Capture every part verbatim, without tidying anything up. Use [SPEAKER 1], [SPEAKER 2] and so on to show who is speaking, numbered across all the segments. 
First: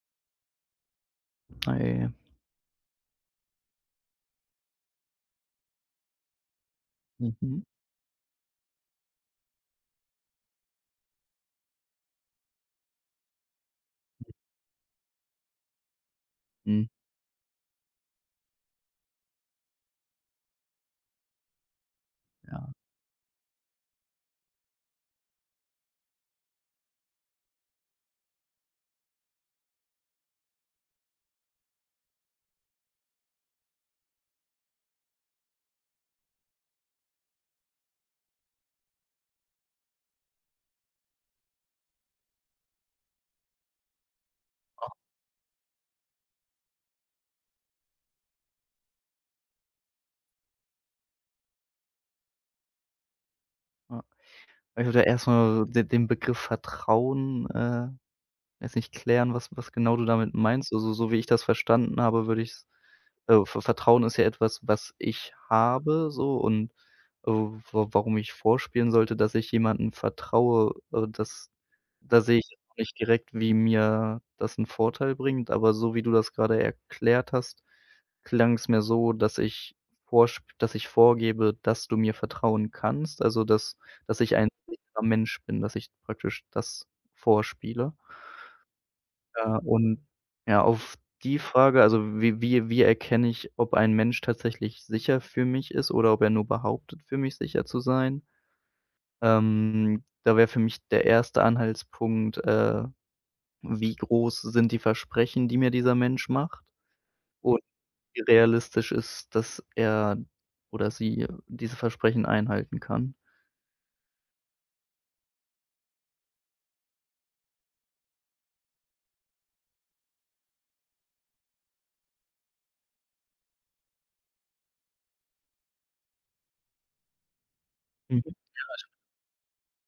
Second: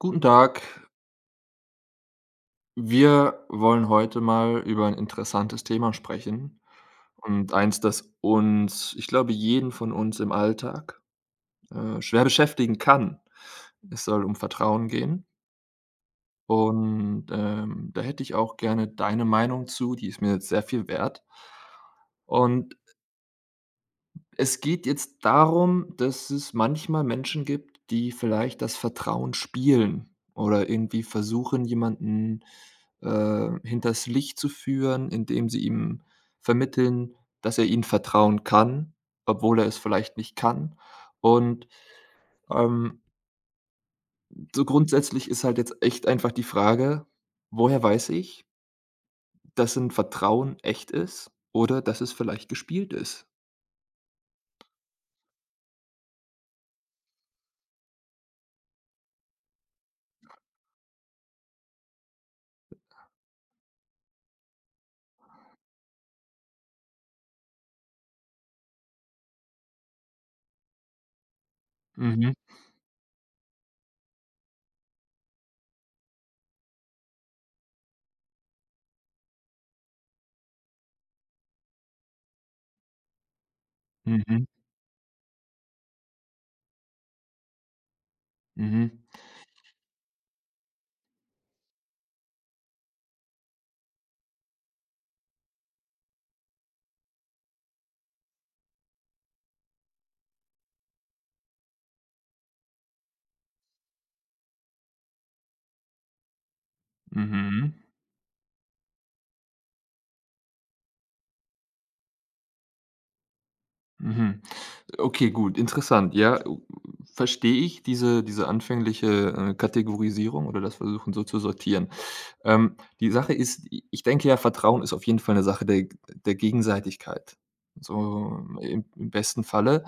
[SPEAKER 1] Guten Tag.
[SPEAKER 2] Ah, ja, ja.
[SPEAKER 1] Wir wollen heute mal über ein interessantes Thema sprechen und
[SPEAKER 2] Mhm.
[SPEAKER 1] eins, das uns, ich glaube, jeden von uns im Alltag, äh, schwer beschäftigen kann. Es soll um Vertrauen gehen
[SPEAKER 2] Mhm.
[SPEAKER 1] und, ähm, da hätte ich auch gerne deine Meinung zu, die ist mir jetzt sehr viel wert.
[SPEAKER 2] Ja,
[SPEAKER 1] Und es geht jetzt darum, dass es manchmal Menschen gibt, die vielleicht das Vertrauen spielen oder irgendwie versuchen, jemanden, äh, hinters Licht zu führen, indem sie ihm vermitteln, dass er ihnen vertrauen kann, obwohl er es vielleicht nicht kann. Und, ähm, so grundsätzlich ist halt jetzt echt einfach die Frage: Woher weiß ich, dass ein Vertrauen echt ist oder dass es vielleicht gespielt ist?
[SPEAKER 2] ja. Also, da erst mal den Begriff Vertrauen, äh jetzt nicht klären, was was genau du damit meinst. Also, so wie ich das verstanden habe, würde ich's äh, Ver Vertrauen ist ja etwas, was ich habe so und, äh, wa warum ich vorspielen sollte, dass ich jemandem vertraue, äh, das da
[SPEAKER 1] Mhm,
[SPEAKER 2] sehe ich jetzt noch nicht direkt, wie mir das 'n Vorteil bringt. Aber so wie du das grade erklärt hast, klang's mir so, dass ich vorsp dass ich vorgebe, dass du mir vertrauen kannst, also, dass dass ich
[SPEAKER 1] mhm,
[SPEAKER 2] ein sicherer Mensch bin, dass ich praktisch das vorspiele?
[SPEAKER 1] mhm,
[SPEAKER 2] Ja, und ja, auf die Frage, also wie wie wie erkenne ich, ob ein Mensch tatsächlich sicher für mich ist oder ob er nur behauptet, für mich sicher zu sein? Ähm, da wäre für mich der erste Anhaltspunkt, äh, wie groß sind die Versprechen, die mir dieser Mensch macht, und
[SPEAKER 1] mhm.
[SPEAKER 2] wie realistisch ist, dass er oder sie diese Versprechen einhalten kann.
[SPEAKER 1] Mhm. Okay, gut, interessant. Ja, u verstehe ich diese diese anfängliche, äh, Kategorisierung oder das Versuchen, so zu sortieren. Ähm, die Sache ist, i ich denke ja, Vertrauen ist auf jeden Fall eine Sache der der Gegenseitigkeit,
[SPEAKER 2] Mhm,
[SPEAKER 1] so im im besten Falle.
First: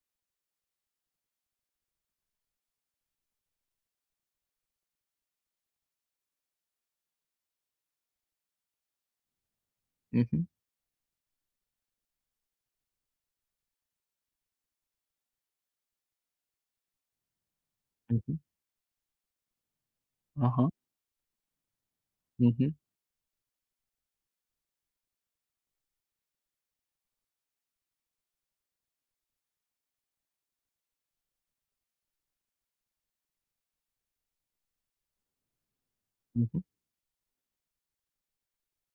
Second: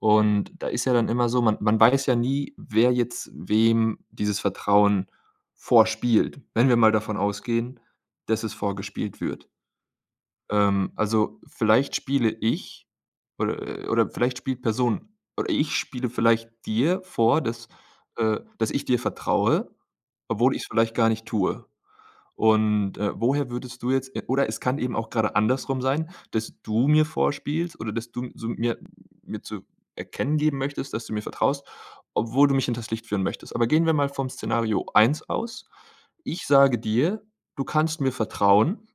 [SPEAKER 1] Und da ist ja dann immer so, man man weiß ja nie, wer jetzt wem dieses Vertrauen vorspielt, wenn wir mal davon ausgehen, dass es vorgespielt wird.
[SPEAKER 2] mhm,
[SPEAKER 1] Ähm, also, vielleicht spiele ich oder, äh oder vielleicht spielt Person oder ich spiele vielleicht dir vor, dass,
[SPEAKER 2] mhm,
[SPEAKER 1] äh dass ich dir vertraue, obwohl ich's
[SPEAKER 2] aha,
[SPEAKER 1] vielleicht gar nicht tue.
[SPEAKER 2] mhm,
[SPEAKER 1] Und, äh, woher würdest du jetzt äh, oder es kann eben auch gerade andersrum sein, dass du mir vorspielst oder dass du so mir mir zu erkennen geben möchtest, dass du mir vertraust, obwohl du mich hinters Licht führen möchtest. Aber gehen wir mal vom Szenario eins aus. Ich
[SPEAKER 2] mhm,
[SPEAKER 1] sage dir: „Du kannst mir vertrauen.“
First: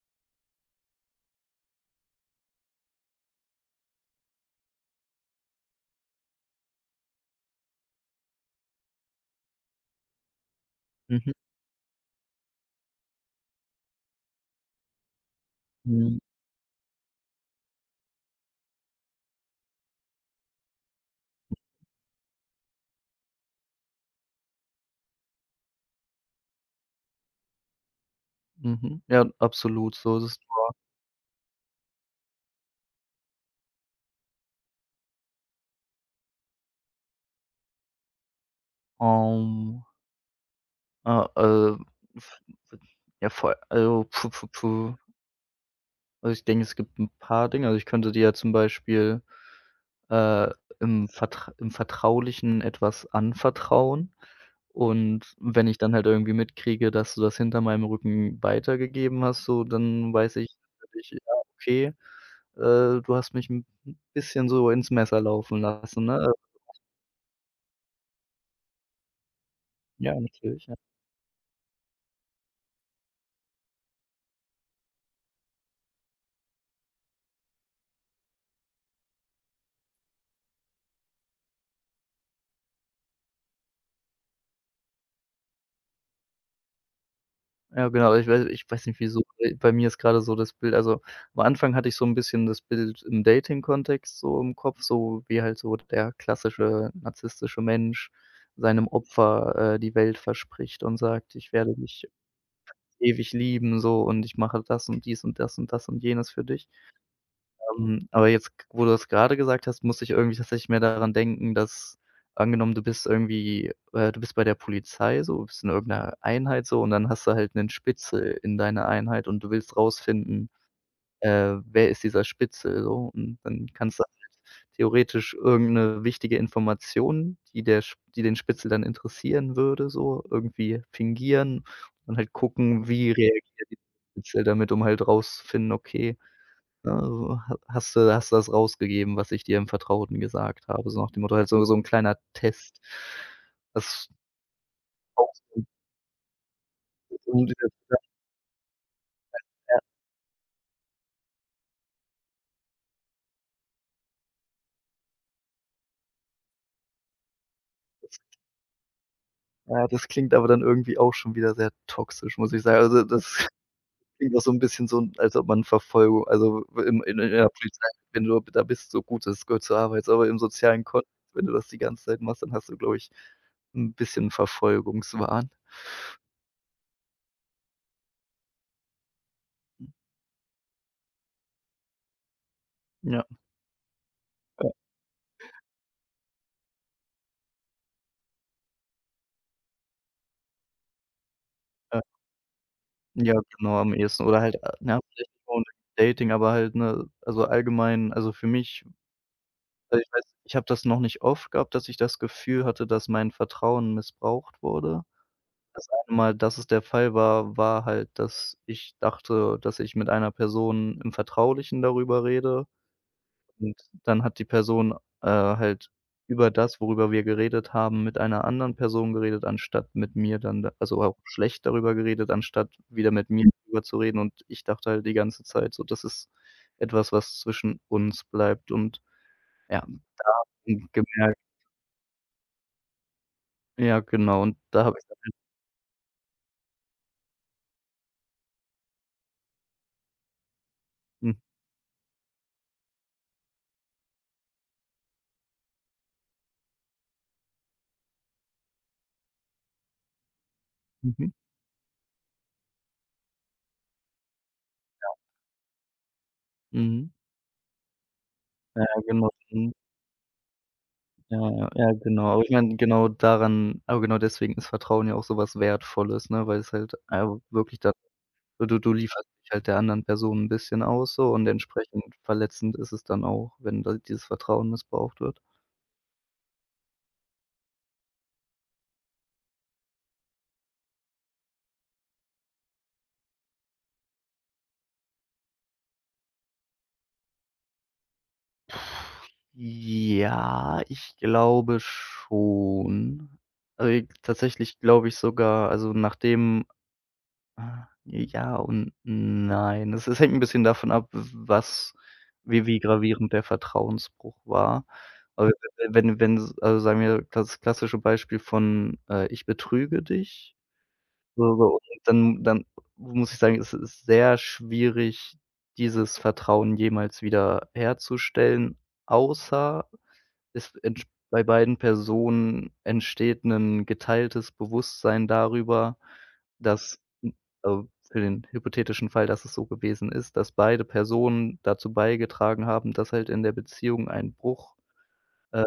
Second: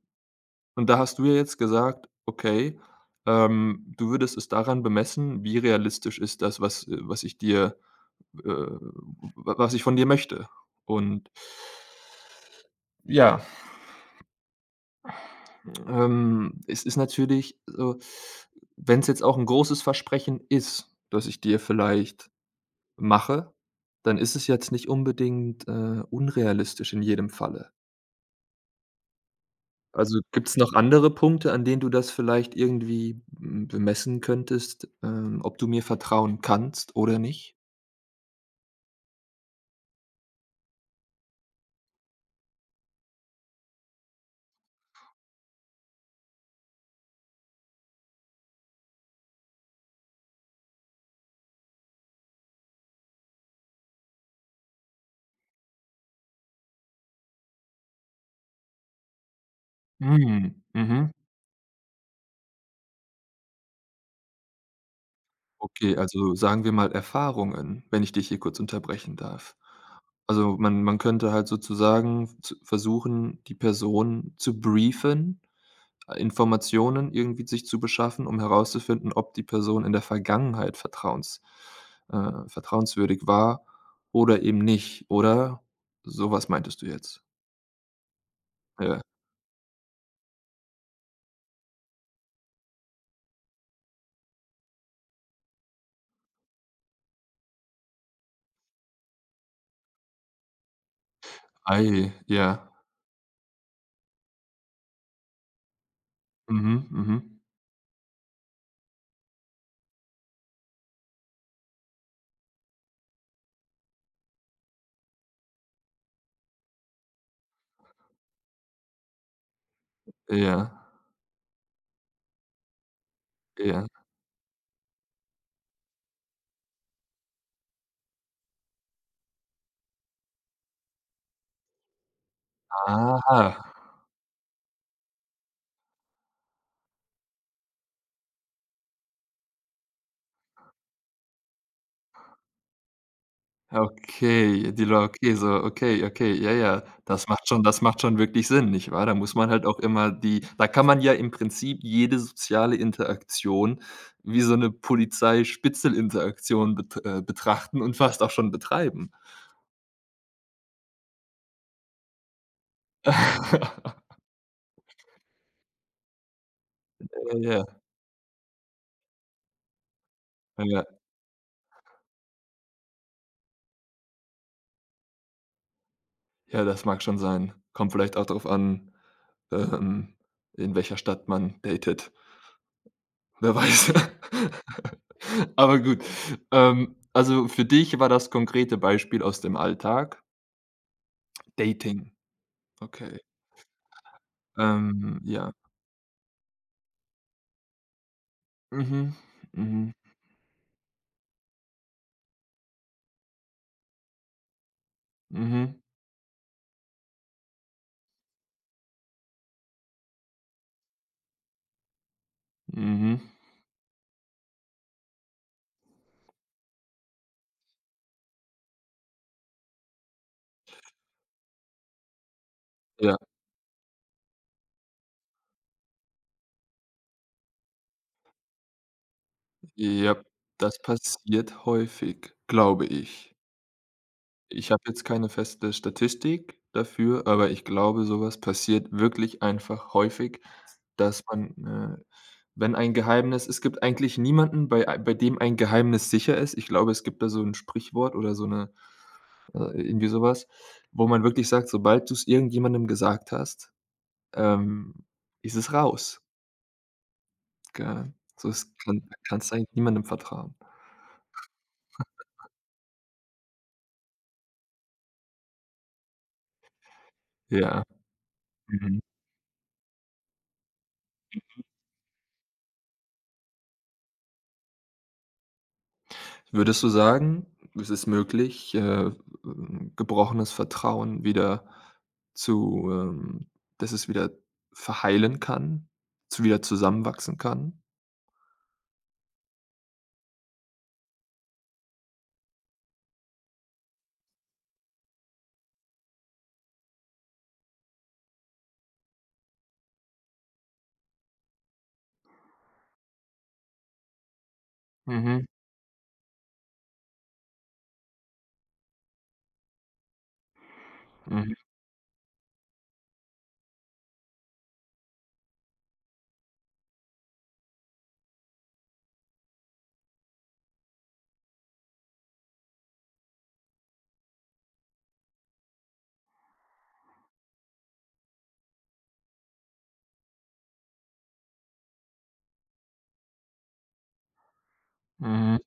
[SPEAKER 1] Und da hast du ja jetzt gesagt, okay, ähm, du würdest es daran bemessen, wie realistisch ist das, was äh, was ich dir, äh wa was ich von dir möchte. Und
[SPEAKER 2] mhm,
[SPEAKER 1] ja,
[SPEAKER 2] mhm,
[SPEAKER 1] ähm, es ist natürlich so, wenn es jetzt auch ein großes Versprechen ist, das ich dir vielleicht mache, dann ist es jetzt nicht unbedingt, äh, unrealistisch in jedem Falle.
[SPEAKER 2] mhm. Ja, absolut, so
[SPEAKER 1] Also,
[SPEAKER 2] ist es.
[SPEAKER 1] gibt's noch andere Punkte, an denen du das vielleicht irgendwie, hm, bemessen könntest, ähm, ob du mir vertrauen kannst oder nicht?
[SPEAKER 2] Ähm Ah, äh, also, f f ja, voll, also, puh, puh, puh. Also, ich denke, es gibt ein paar Dinge. Also, ich könnte dir ja zum Beispiel, äh, im Vertra im Vertraulichen etwas anvertrauen, und wenn ich dann halt irgendwie mitkriege, dass du das hinter meinem Rücken weitergegeben hast, so, dann weiß
[SPEAKER 1] Mhm,
[SPEAKER 2] ich natürlich,
[SPEAKER 1] mhm.
[SPEAKER 2] ja, okay, äh, du hast mich ein bisschen so ins Messer laufen
[SPEAKER 1] Okay,
[SPEAKER 2] lassen, ne?
[SPEAKER 1] also sagen wir mal Erfahrungen, wenn ich dich hier kurz unterbrechen darf.
[SPEAKER 2] Ja,
[SPEAKER 1] Also,
[SPEAKER 2] natürlich.
[SPEAKER 1] man man könnte halt sozusagen z versuchen, die Person zu briefen, Informationen irgendwie sich zu beschaffen, um herauszufinden, ob die Person in der Vergangenheit vertrauens äh, vertrauenswürdig war oder eben nicht, oder? Sowas meintest du jetzt?
[SPEAKER 2] Ja, genau. Ich weiß ich weiß nicht,
[SPEAKER 1] Ja.
[SPEAKER 2] wieso, bei mir ist grade so das Bild, also, am Anfang hatte ich so 'n bisschen das Bild im Dating-Kontext so im Kopf, so wie halt so der klassische narzisstische Mensch seinem Opfer, äh, die Welt verspricht und sagt: „Ich werde dich
[SPEAKER 1] Ei, ja.
[SPEAKER 2] ewig lieben so, und ich mache das und dies und das und das und jenes für dich.“
[SPEAKER 1] Mhm, mhm.
[SPEAKER 2] ähm, Aber jetzt, g wo du das gerade gesagt hast, musste ich irgendwie tatsächlich mehr daran denken, dass, angenommen, du bist irgendwie äh, du bist bei der Polizei so, bist in irgendeiner Einheit so, und dann hast du halt einen Spitzel in deiner Einheit und du willst rausfinden,
[SPEAKER 1] Ja,
[SPEAKER 2] äh, wer ist dieser Spitzel so, und dann
[SPEAKER 1] ja.
[SPEAKER 2] kannst du halt theoretisch irgendeine wichtige Information, die der Sp die den Spitzel dann interessieren würde so, irgendwie fingieren und halt gucken, wie
[SPEAKER 1] Aha.
[SPEAKER 2] reagiert der Spitzel damit, um halt rauszufinden, okay, ne, so ha hast du hast du das rausgegeben, was ich dir im Vertrauten gesagt habe, so nach dem Motto halt, so so 'n kleiner Test. Das
[SPEAKER 1] Okay, die la
[SPEAKER 2] auch
[SPEAKER 1] Okay, so,
[SPEAKER 2] so
[SPEAKER 1] okay, okay, ja, ja. Das macht schon, das macht schon wirklich Sinn, nicht wahr? Da muss man halt
[SPEAKER 2] ja,
[SPEAKER 1] auch immer die, da kann man ja im Prinzip jede soziale Interaktion wie so 'ne Polizei-Spitzel-Interaktion bet äh, betrachten und fast auch schon betreiben.
[SPEAKER 2] ja, das klingt aber dann irgendwie auch schon wieder sehr toxisch, muss ich sagen. Also, das klingt auch so 'n bisschen so, als ob man Verfolgung, also, im in in
[SPEAKER 1] Ja,
[SPEAKER 2] der
[SPEAKER 1] ja,
[SPEAKER 2] Polizei, wenn du da bist, so gut, das gehört zur Arbeit, aber im
[SPEAKER 1] ja. Ja,
[SPEAKER 2] sozialen Kontext, wenn du das die ganze Zeit machst, dann hast du, glaube ich, 'n bisschen Verfolgungswahn.
[SPEAKER 1] ja, das mag schon sein. Kommt vielleicht auch drauf an, ähm, in welcher Stadt man datet.
[SPEAKER 2] Ja,
[SPEAKER 1] Wer weiß.
[SPEAKER 2] ja,
[SPEAKER 1] Aber gut. Ähm, also für dich war das konkrete Beispiel aus dem Alltag
[SPEAKER 2] ja.
[SPEAKER 1] Dating. Okay.
[SPEAKER 2] Ja, genau, am ehesten, oder halt, äh, na,
[SPEAKER 1] Ähm,
[SPEAKER 2] vielleicht nicht mal
[SPEAKER 1] ja.
[SPEAKER 2] unbedingt Dating, aber halt, ne, also allgemein, also für mich,
[SPEAKER 1] Mhm. Mhm.
[SPEAKER 2] weil ich weiß, ich habe das noch nicht oft gehabt, dass ich das Gefühl hatte, dass mein Vertrauen missbraucht wurde.
[SPEAKER 1] Mhm.
[SPEAKER 2] Das eine Mal, dass es der Fall war, war halt, dass ich dachte, dass ich mit einer Person im Vertraulichen darüber rede,
[SPEAKER 1] Mhm.
[SPEAKER 2] und dann hat die Person, äh, halt über das, worüber wir geredet haben, mit einer anderen Person geredet, anstatt mit mir, dann da also auch schlecht darüber geredet, anstatt wieder
[SPEAKER 1] Ja.
[SPEAKER 2] mit mir darüber zu reden. Und ich dachte halt die ganze Zeit so, das ist etwas, was zwischen uns bleibt, und ja,
[SPEAKER 1] Ja. Das
[SPEAKER 2] und gemerkt,
[SPEAKER 1] passiert häufig, glaube ich.
[SPEAKER 2] ja, genau, und
[SPEAKER 1] Ich habe
[SPEAKER 2] da habe
[SPEAKER 1] jetzt
[SPEAKER 2] ich dann
[SPEAKER 1] keine feste Statistik dafür, aber ich glaube, sowas passiert wirklich einfach häufig, dass
[SPEAKER 2] mhm,
[SPEAKER 1] man, äh wenn ein Geheimnis, es gibt eigentlich niemanden, bei ei bei dem ein Geheimnis sicher ist. Ich glaube, es gibt da so 'n Sprichwort oder so 'ne äh, irgendwie sowas, wo man
[SPEAKER 2] mhm,
[SPEAKER 1] wirklich sagt, sobald du's irgendjemandem gesagt hast, ähm, ist es raus,
[SPEAKER 2] mhm.
[SPEAKER 1] gell? So, das
[SPEAKER 2] Ja,
[SPEAKER 1] kann
[SPEAKER 2] genau,
[SPEAKER 1] kannst eigentlich
[SPEAKER 2] mhm.
[SPEAKER 1] niemandem vertrauen.
[SPEAKER 2] Ja, ja, ja, genau. Aber ich meine, genau daran aber genau deswegen ist Vertrauen ja auch so was Wertvolles, ne, weil es halt, äh, wirklich
[SPEAKER 1] Ja,
[SPEAKER 2] da, so, du du
[SPEAKER 1] mhm.
[SPEAKER 2] lieferst dich halt der anderen Person 'n bisschen aus so, und entsprechend verletzend ist es dann auch, wenn da dieses Vertrauen missbraucht wird.
[SPEAKER 1] Würdest du sagen, es ist möglich, äh, ähm, gebrochenes Vertrauen wieder zu ähm, dass es wieder verheilen kann, zu wieder zusammenwachsen kann?
[SPEAKER 2] Ja, ich glaube schon. Also, tatsächlich glaube ich sogar, also, nachdem ah, ja und nein. Es es hängt 'n bisschen davon ab, w was wie wie gravierend der Vertrauensbruch war.
[SPEAKER 1] Mhm,
[SPEAKER 2] Aber wenn wenn wenn s also, sagen wir das klassische Beispiel von, äh: „Ich betrüge dich.“
[SPEAKER 1] mhm,
[SPEAKER 2] So so, und dann dann muss ich sagen, es ist sehr schwierig, dieses Vertrauen jemals wieder herzustellen, außer, es entsch bei beiden Personen entsteht 'nen geteiltes Bewusstsein darüber, dass n also, für den hypothetischen Fall, dass es so gewesen ist, dass beide Personen dazu beigetragen haben, dass halt in der Beziehung ein Bruch,
[SPEAKER 1] mhm,
[SPEAKER 2] äh,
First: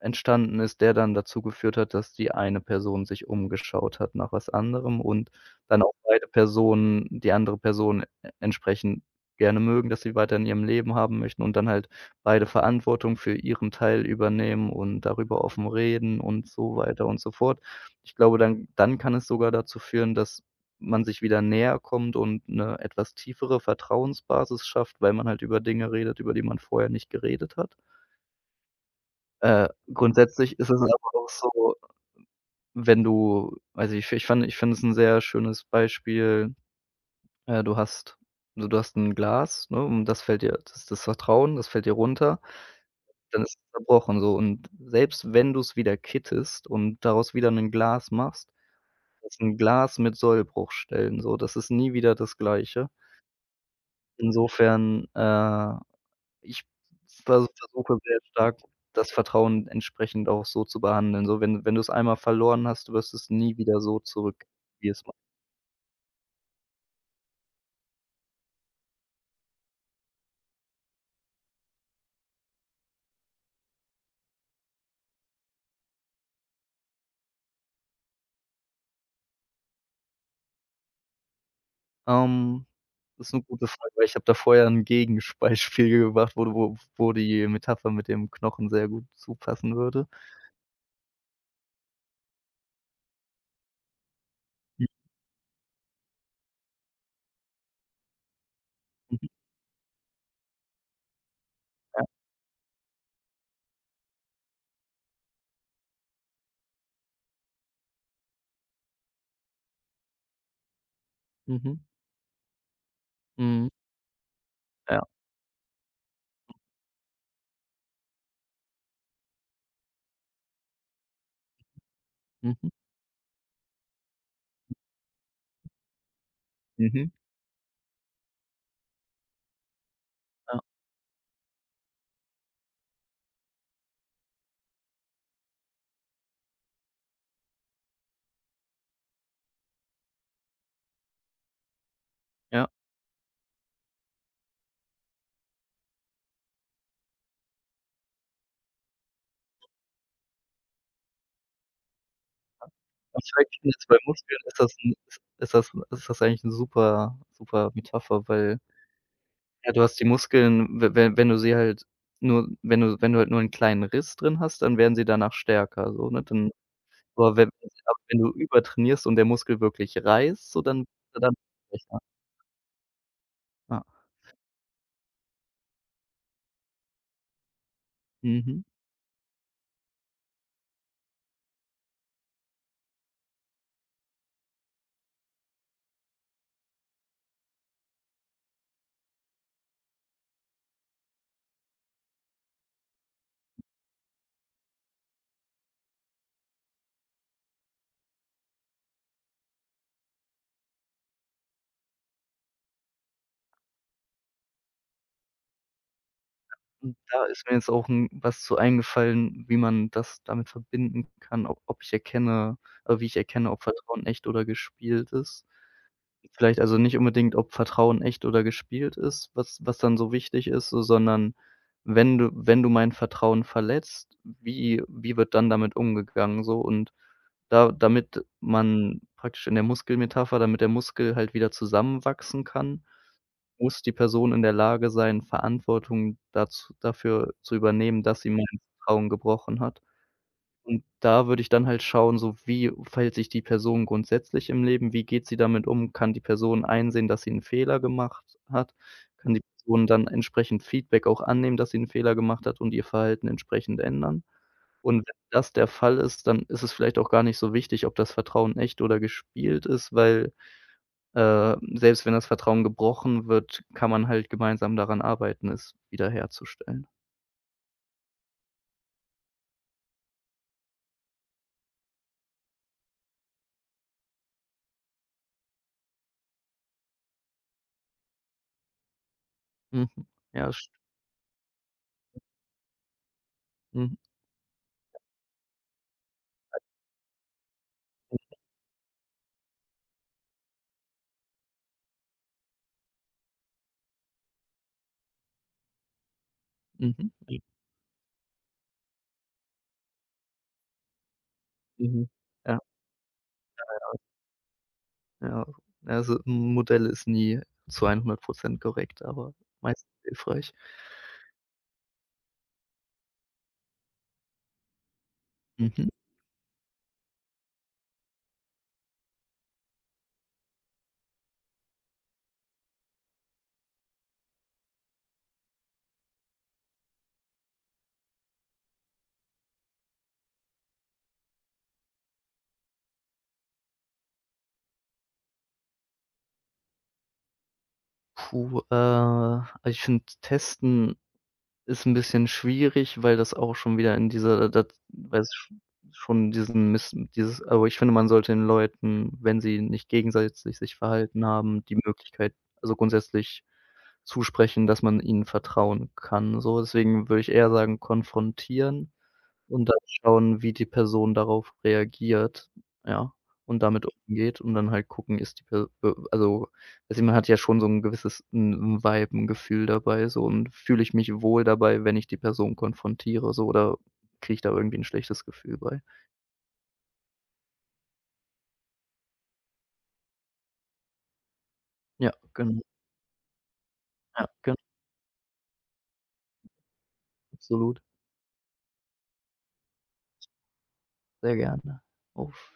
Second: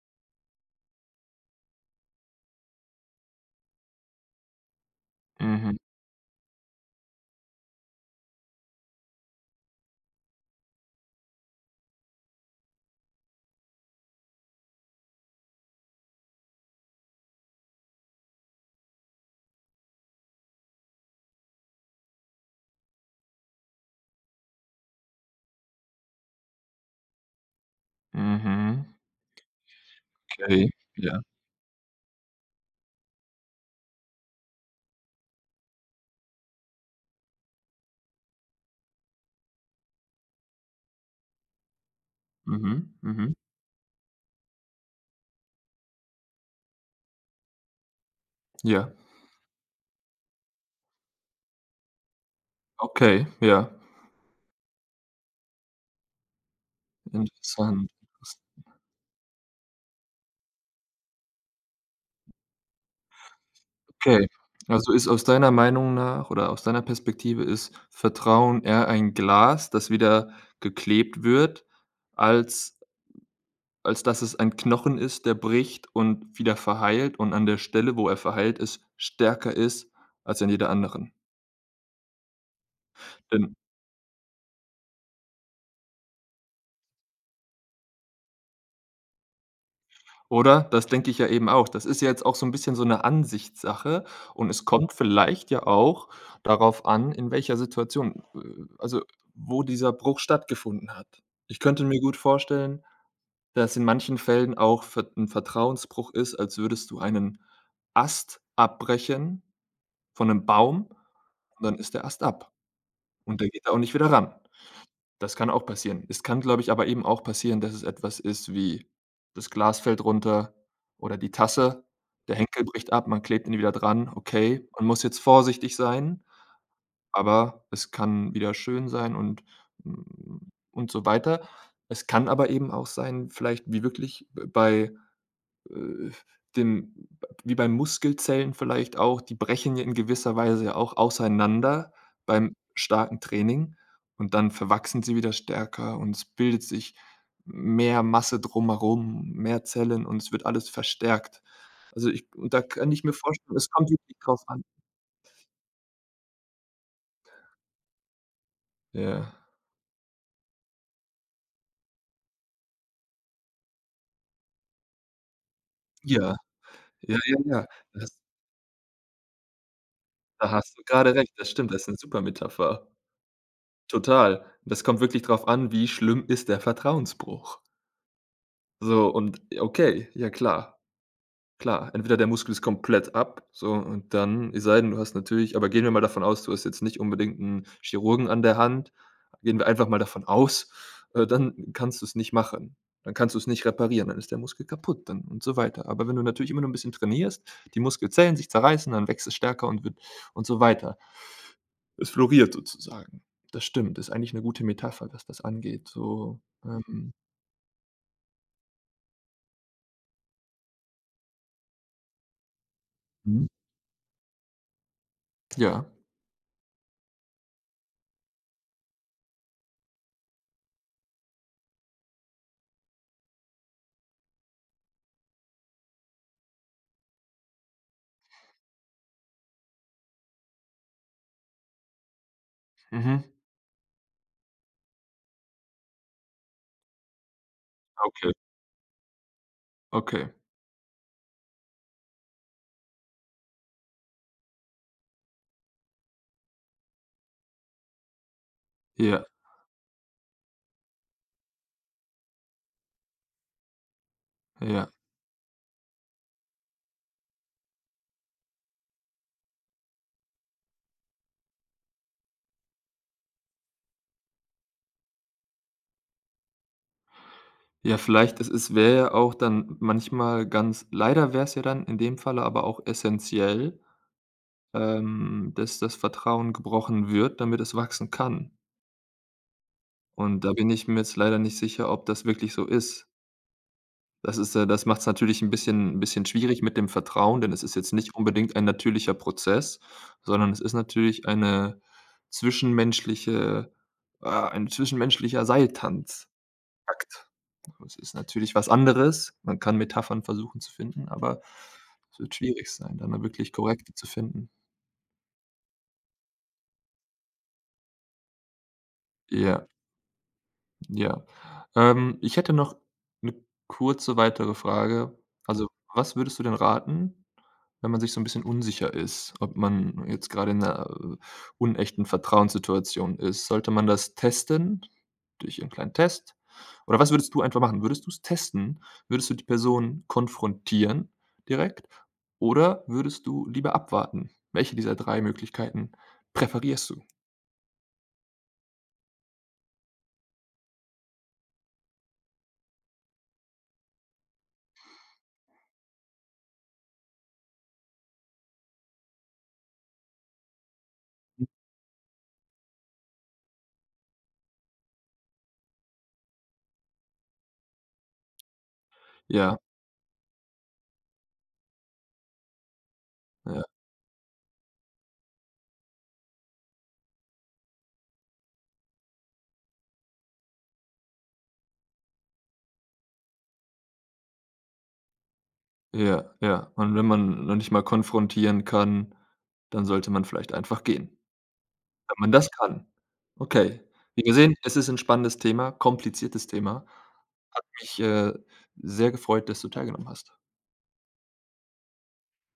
[SPEAKER 2] entstanden ist, der dann dazu geführt hat, dass die eine Person sich umgeschaut hat nach was anderem, und
[SPEAKER 1] mhm,
[SPEAKER 2] dann auch beide Personen die andere Person e entsprechend gerne mögen, dass sie weiter in ihrem Leben haben möchten, und dann halt beide Verantwortung für ihren Teil übernehmen und darüber offen reden und so weiter und so fort. Ich glaube, dann dann kann es sogar dazu führen, dass man sich wieder näher kommt und 'ne etwas tiefere Vertrauensbasis schafft, weil man halt über Dinge redet, über die man vorher nicht geredet hat.
[SPEAKER 1] mhm.
[SPEAKER 2] Äh, grundsätzlich
[SPEAKER 1] Okay,
[SPEAKER 2] ist es aber
[SPEAKER 1] ja.
[SPEAKER 2] auch so, wenn du also, ich fi ich fand ich finde es 'n sehr schönes Beispiel. Äh, du hast Also, du hast 'n Glas, ne, und das fällt dir das das Vertrauen, das fällt dir runter,
[SPEAKER 1] Mhm, mhm.
[SPEAKER 2] dann ist es zerbrochen so. Und selbst wenn du's wieder kittest und daraus wieder 'nen Glas machst,
[SPEAKER 1] Ja,
[SPEAKER 2] ist 'n Glas mit Sollbruchstellen so. Das ist nie wieder das Gleiche.
[SPEAKER 1] okay, ja,
[SPEAKER 2] Insofern, äh Ich vers
[SPEAKER 1] interessant.
[SPEAKER 2] versuche sehr stark, das Vertrauen entsprechend auch so zu behandeln. So, wenn wenn du's einmal verloren hast, du wirst es nie wieder so
[SPEAKER 1] Okay,
[SPEAKER 2] zurück, wie
[SPEAKER 1] also
[SPEAKER 2] es
[SPEAKER 1] ist
[SPEAKER 2] war.
[SPEAKER 1] aus deiner Meinung nach oder aus deiner Perspektive ist Vertrauen eher ein Glas, das wieder geklebt wird, als als dass es ein Knochen ist, der bricht und wieder verheilt und an der Stelle, wo er verheilt ist, stärker ist als an jeder anderen.
[SPEAKER 2] Ähm, Ist 'ne
[SPEAKER 1] Denn
[SPEAKER 2] gute Frage, weil ich habe da vorher 'n Gegenbeispiel gebracht, wo du wo wo die Metapher mit dem Knochen sehr gut zupassen würde.
[SPEAKER 1] oder? Das denke ich ja eben auch. Das ist ja jetzt auch so 'n bisschen so 'ne Ansichtssache und es
[SPEAKER 2] Mhm,
[SPEAKER 1] kommt vielleicht ja auch darauf an, in welcher Situation äh, also,
[SPEAKER 2] mhm,
[SPEAKER 1] wo dieser Bruch stattgefunden hat. Ich könnte mir
[SPEAKER 2] ja,
[SPEAKER 1] gut vorstellen, dass in manchen Fällen auch Ver 'n Vertrauensbruch ist, als würdest du einen Ast abbrechen von 'nem Baum und
[SPEAKER 2] mhm,
[SPEAKER 1] dann ist der Ast ab. Und der geht
[SPEAKER 2] mhm,
[SPEAKER 1] da auch nicht wieder ran.
[SPEAKER 2] ja,
[SPEAKER 1] Das kann auch passieren. Es kann, glaube ich, aber eben auch passieren, dass es etwas ist wie das Glas fällt runter oder die Tasse, der Henkel
[SPEAKER 2] mhm,
[SPEAKER 1] bricht ab, man klebt ihn wieder dran. Okay, man muss jetzt vorsichtig sein,
[SPEAKER 2] mhm,
[SPEAKER 1] aber es kann wieder schön sein und hm,
[SPEAKER 2] ja,
[SPEAKER 1] und so weiter. Es kann aber eben auch sein, vielleicht wie wirklich b bei äh, dem wie bei Muskelzellen vielleicht auch, die brechen ja in gewisser Weise ja auch auseinander beim
[SPEAKER 2] ja.
[SPEAKER 1] starken Training und dann verwachsen sie wieder stärker und es bildet sich mehr Masse drumherum, mehr Zellen und es wird alles verstärkt. Also, ich Und da kann ich mir
[SPEAKER 2] Und
[SPEAKER 1] vorstellen, es kommt
[SPEAKER 2] bei
[SPEAKER 1] wirklich
[SPEAKER 2] Muskeln
[SPEAKER 1] drauf
[SPEAKER 2] ist
[SPEAKER 1] an.
[SPEAKER 2] das 'n ist ist das ist das eigentlich 'ne super super Metapher, weil,
[SPEAKER 1] Ja.
[SPEAKER 2] ja, du hast die Muskeln, we we wenn du sie halt nur wenn du wenn du halt nur 'n kleinen Riss drin hast, dann werden sie danach stärker so, ne?
[SPEAKER 1] Ja,
[SPEAKER 2] Dann
[SPEAKER 1] ja,
[SPEAKER 2] aber
[SPEAKER 1] ja,
[SPEAKER 2] wenn
[SPEAKER 1] ja.
[SPEAKER 2] aber wenn
[SPEAKER 1] Das
[SPEAKER 2] du übertrainierst und der Muskel wirklich reißt,
[SPEAKER 1] Da
[SPEAKER 2] so,
[SPEAKER 1] hast
[SPEAKER 2] dann
[SPEAKER 1] du
[SPEAKER 2] wird
[SPEAKER 1] gerade
[SPEAKER 2] er
[SPEAKER 1] recht.
[SPEAKER 2] dann
[SPEAKER 1] Das stimmt, das ist 'ne
[SPEAKER 2] schwächer.
[SPEAKER 1] super Metapher.
[SPEAKER 2] Ja.
[SPEAKER 1] Total. Das kommt wirklich drauf an, wie schlimm ist der Vertrauensbruch.
[SPEAKER 2] Mhm.
[SPEAKER 1] So und ja, okay, ja klar, klar. Entweder der Muskel ist komplett ab, so und dann, es sei denn, du hast natürlich, aber gehen wir mal davon aus, du hast jetzt nicht unbedingt einen Chirurgen an der Hand. Gehen wir einfach mal davon aus, äh, dann kannst du es nicht machen. Dann kannst du es nicht reparieren, dann ist der Muskel kaputt dann und so weiter. Aber wenn du natürlich immer nur ein bisschen trainierst, die Muskelzellen sich zerreißen, dann wächst es stärker und wird und so weiter. Es floriert sozusagen. Das stimmt, ist eigentlich eine gute Metapher, was das angeht, so,
[SPEAKER 2] Und
[SPEAKER 1] ähm,
[SPEAKER 2] da ist mir jetzt auch 'n was zu eingefallen, wie man das damit verbinden kann, ob ob ich erkenne äh, wie ich
[SPEAKER 1] mhm,
[SPEAKER 2] erkenne, ob Vertrauen echt oder gespielt ist.
[SPEAKER 1] ja.
[SPEAKER 2] Vielleicht also nicht unbedingt, ob Vertrauen echt oder gespielt ist, was was dann so wichtig ist, so, sondern wenn du wenn du mein Vertrauen verletzt, wie wie wird dann damit umgegangen so? Und da damit man praktisch in der Muskelmetapher, damit der Muskel halt wieder zusammenwachsen kann,
[SPEAKER 1] Mhm,
[SPEAKER 2] muss die Person in der Lage sein, Verantwortung dazu dafür zu übernehmen, dass sie
[SPEAKER 1] okay,
[SPEAKER 2] mein Vertrauen gebrochen hat.
[SPEAKER 1] okay.
[SPEAKER 2] Und da würde ich dann halt schauen, so, wie verhält sich die Person grundsätzlich im Leben? Wie geht sie damit um? Kann die Person einsehen, dass sie 'n Fehler gemacht hat?
[SPEAKER 1] Ja,
[SPEAKER 2] Kann die Person dann entsprechend Feedback auch annehmen, dass sie 'n Fehler gemacht hat und ihr Verhalten entsprechend ändern?
[SPEAKER 1] ja.
[SPEAKER 2] Und wenn das der Fall ist, dann ist es vielleicht auch gar nicht so wichtig, ob das Vertrauen echt oder gespielt ist, weil, äh, selbst wenn das Vertrauen gebrochen wird, kann man halt gemeinsam daran arbeiten, es wiederherzustellen.
[SPEAKER 1] Ja, vielleicht, es es wäre ja auch dann manchmal ganz, leider wäre es ja dann in dem Falle aber auch essentiell, ähm, dass das Vertrauen gebrochen wird, damit es wachsen kann.
[SPEAKER 2] Mhm.
[SPEAKER 1] Und
[SPEAKER 2] Ja,
[SPEAKER 1] da
[SPEAKER 2] st
[SPEAKER 1] bin ich mir jetzt leider nicht sicher, ob das wirklich so ist.
[SPEAKER 2] mhm.
[SPEAKER 1] Das ist ja, das macht es natürlich ein bisschen, ein bisschen schwierig mit dem Vertrauen, denn es ist jetzt nicht unbedingt ein natürlicher Prozess, sondern es ist natürlich eine zwischenmenschliche ah, ein zwischenmenschlicher Seiltanz.
[SPEAKER 2] Mhm.
[SPEAKER 1] Akt.
[SPEAKER 2] Mhm.
[SPEAKER 1] Es ist natürlich was anderes. Man kann Metaphern versuchen zu finden, aber
[SPEAKER 2] Mhm.
[SPEAKER 1] es wird
[SPEAKER 2] Ja.
[SPEAKER 1] schwierig sein, da 'ne wirklich korrekte zu finden.
[SPEAKER 2] Ja, also 'n Modell ist nie zu hundert korrekt, aber
[SPEAKER 1] Ja.
[SPEAKER 2] meistens hilfreich.
[SPEAKER 1] Ja. Ähm, ich hätte noch 'ne kurze weitere Frage. Also,
[SPEAKER 2] Mhm.
[SPEAKER 1] was würdest du denn raten, wenn man sich so 'n bisschen unsicher ist, ob man jetzt grade in 'ner, äh, unechten Vertrauenssituation ist? Sollte man das testen durch irgendeinen kleinen Test? Oder was würdest du einfach machen? Würdest du's testen? Würdest du die Person konfrontieren direkt oder würdest du lieber abwarten? Welche dieser drei Möglichkeiten präferierst du?
[SPEAKER 2] Puh, äh, also, ich finde, testen ist ein bisschen schwierig, weil das auch schon wieder in dieser dat weil es sch schon diesen Miss dieses aber ich finde, man sollte den Leuten, wenn sie nicht gegenseitig sich verhalten haben, die Möglichkeit, also, grundsätzlich zusprechen, dass man ihnen vertrauen kann. So, deswegen würde ich eher sagen, konfrontieren.
[SPEAKER 1] Ja,
[SPEAKER 2] Und dann schauen, wie die Person darauf reagiert, ja, und
[SPEAKER 1] ja.
[SPEAKER 2] damit umgeht, und dann halt gucken, ist die Per äh, also, also, man hat ja schon so 'n gewisses 'n 'n Vibe, 'n Gefühl dabei so, und fühle ich mich wohl dabei, wenn ich die Person konfrontiere so, oder kriege ich da irgendwie 'n schlechtes Gefühl bei?
[SPEAKER 1] Ja, ja. Und wenn man noch nicht mal konfrontieren kann, dann sollte man vielleicht einfach gehen,
[SPEAKER 2] Ja,
[SPEAKER 1] wenn man das
[SPEAKER 2] genau,
[SPEAKER 1] kann. Okay. Wie
[SPEAKER 2] ja,
[SPEAKER 1] wir sehen,
[SPEAKER 2] genau,
[SPEAKER 1] es ist 'n spannendes Thema, kompliziertes Thema.
[SPEAKER 2] absolut,
[SPEAKER 1] Mich, äh, sehr gefreut, dass du teilgenommen hast.
[SPEAKER 2] sehr gerne. Auf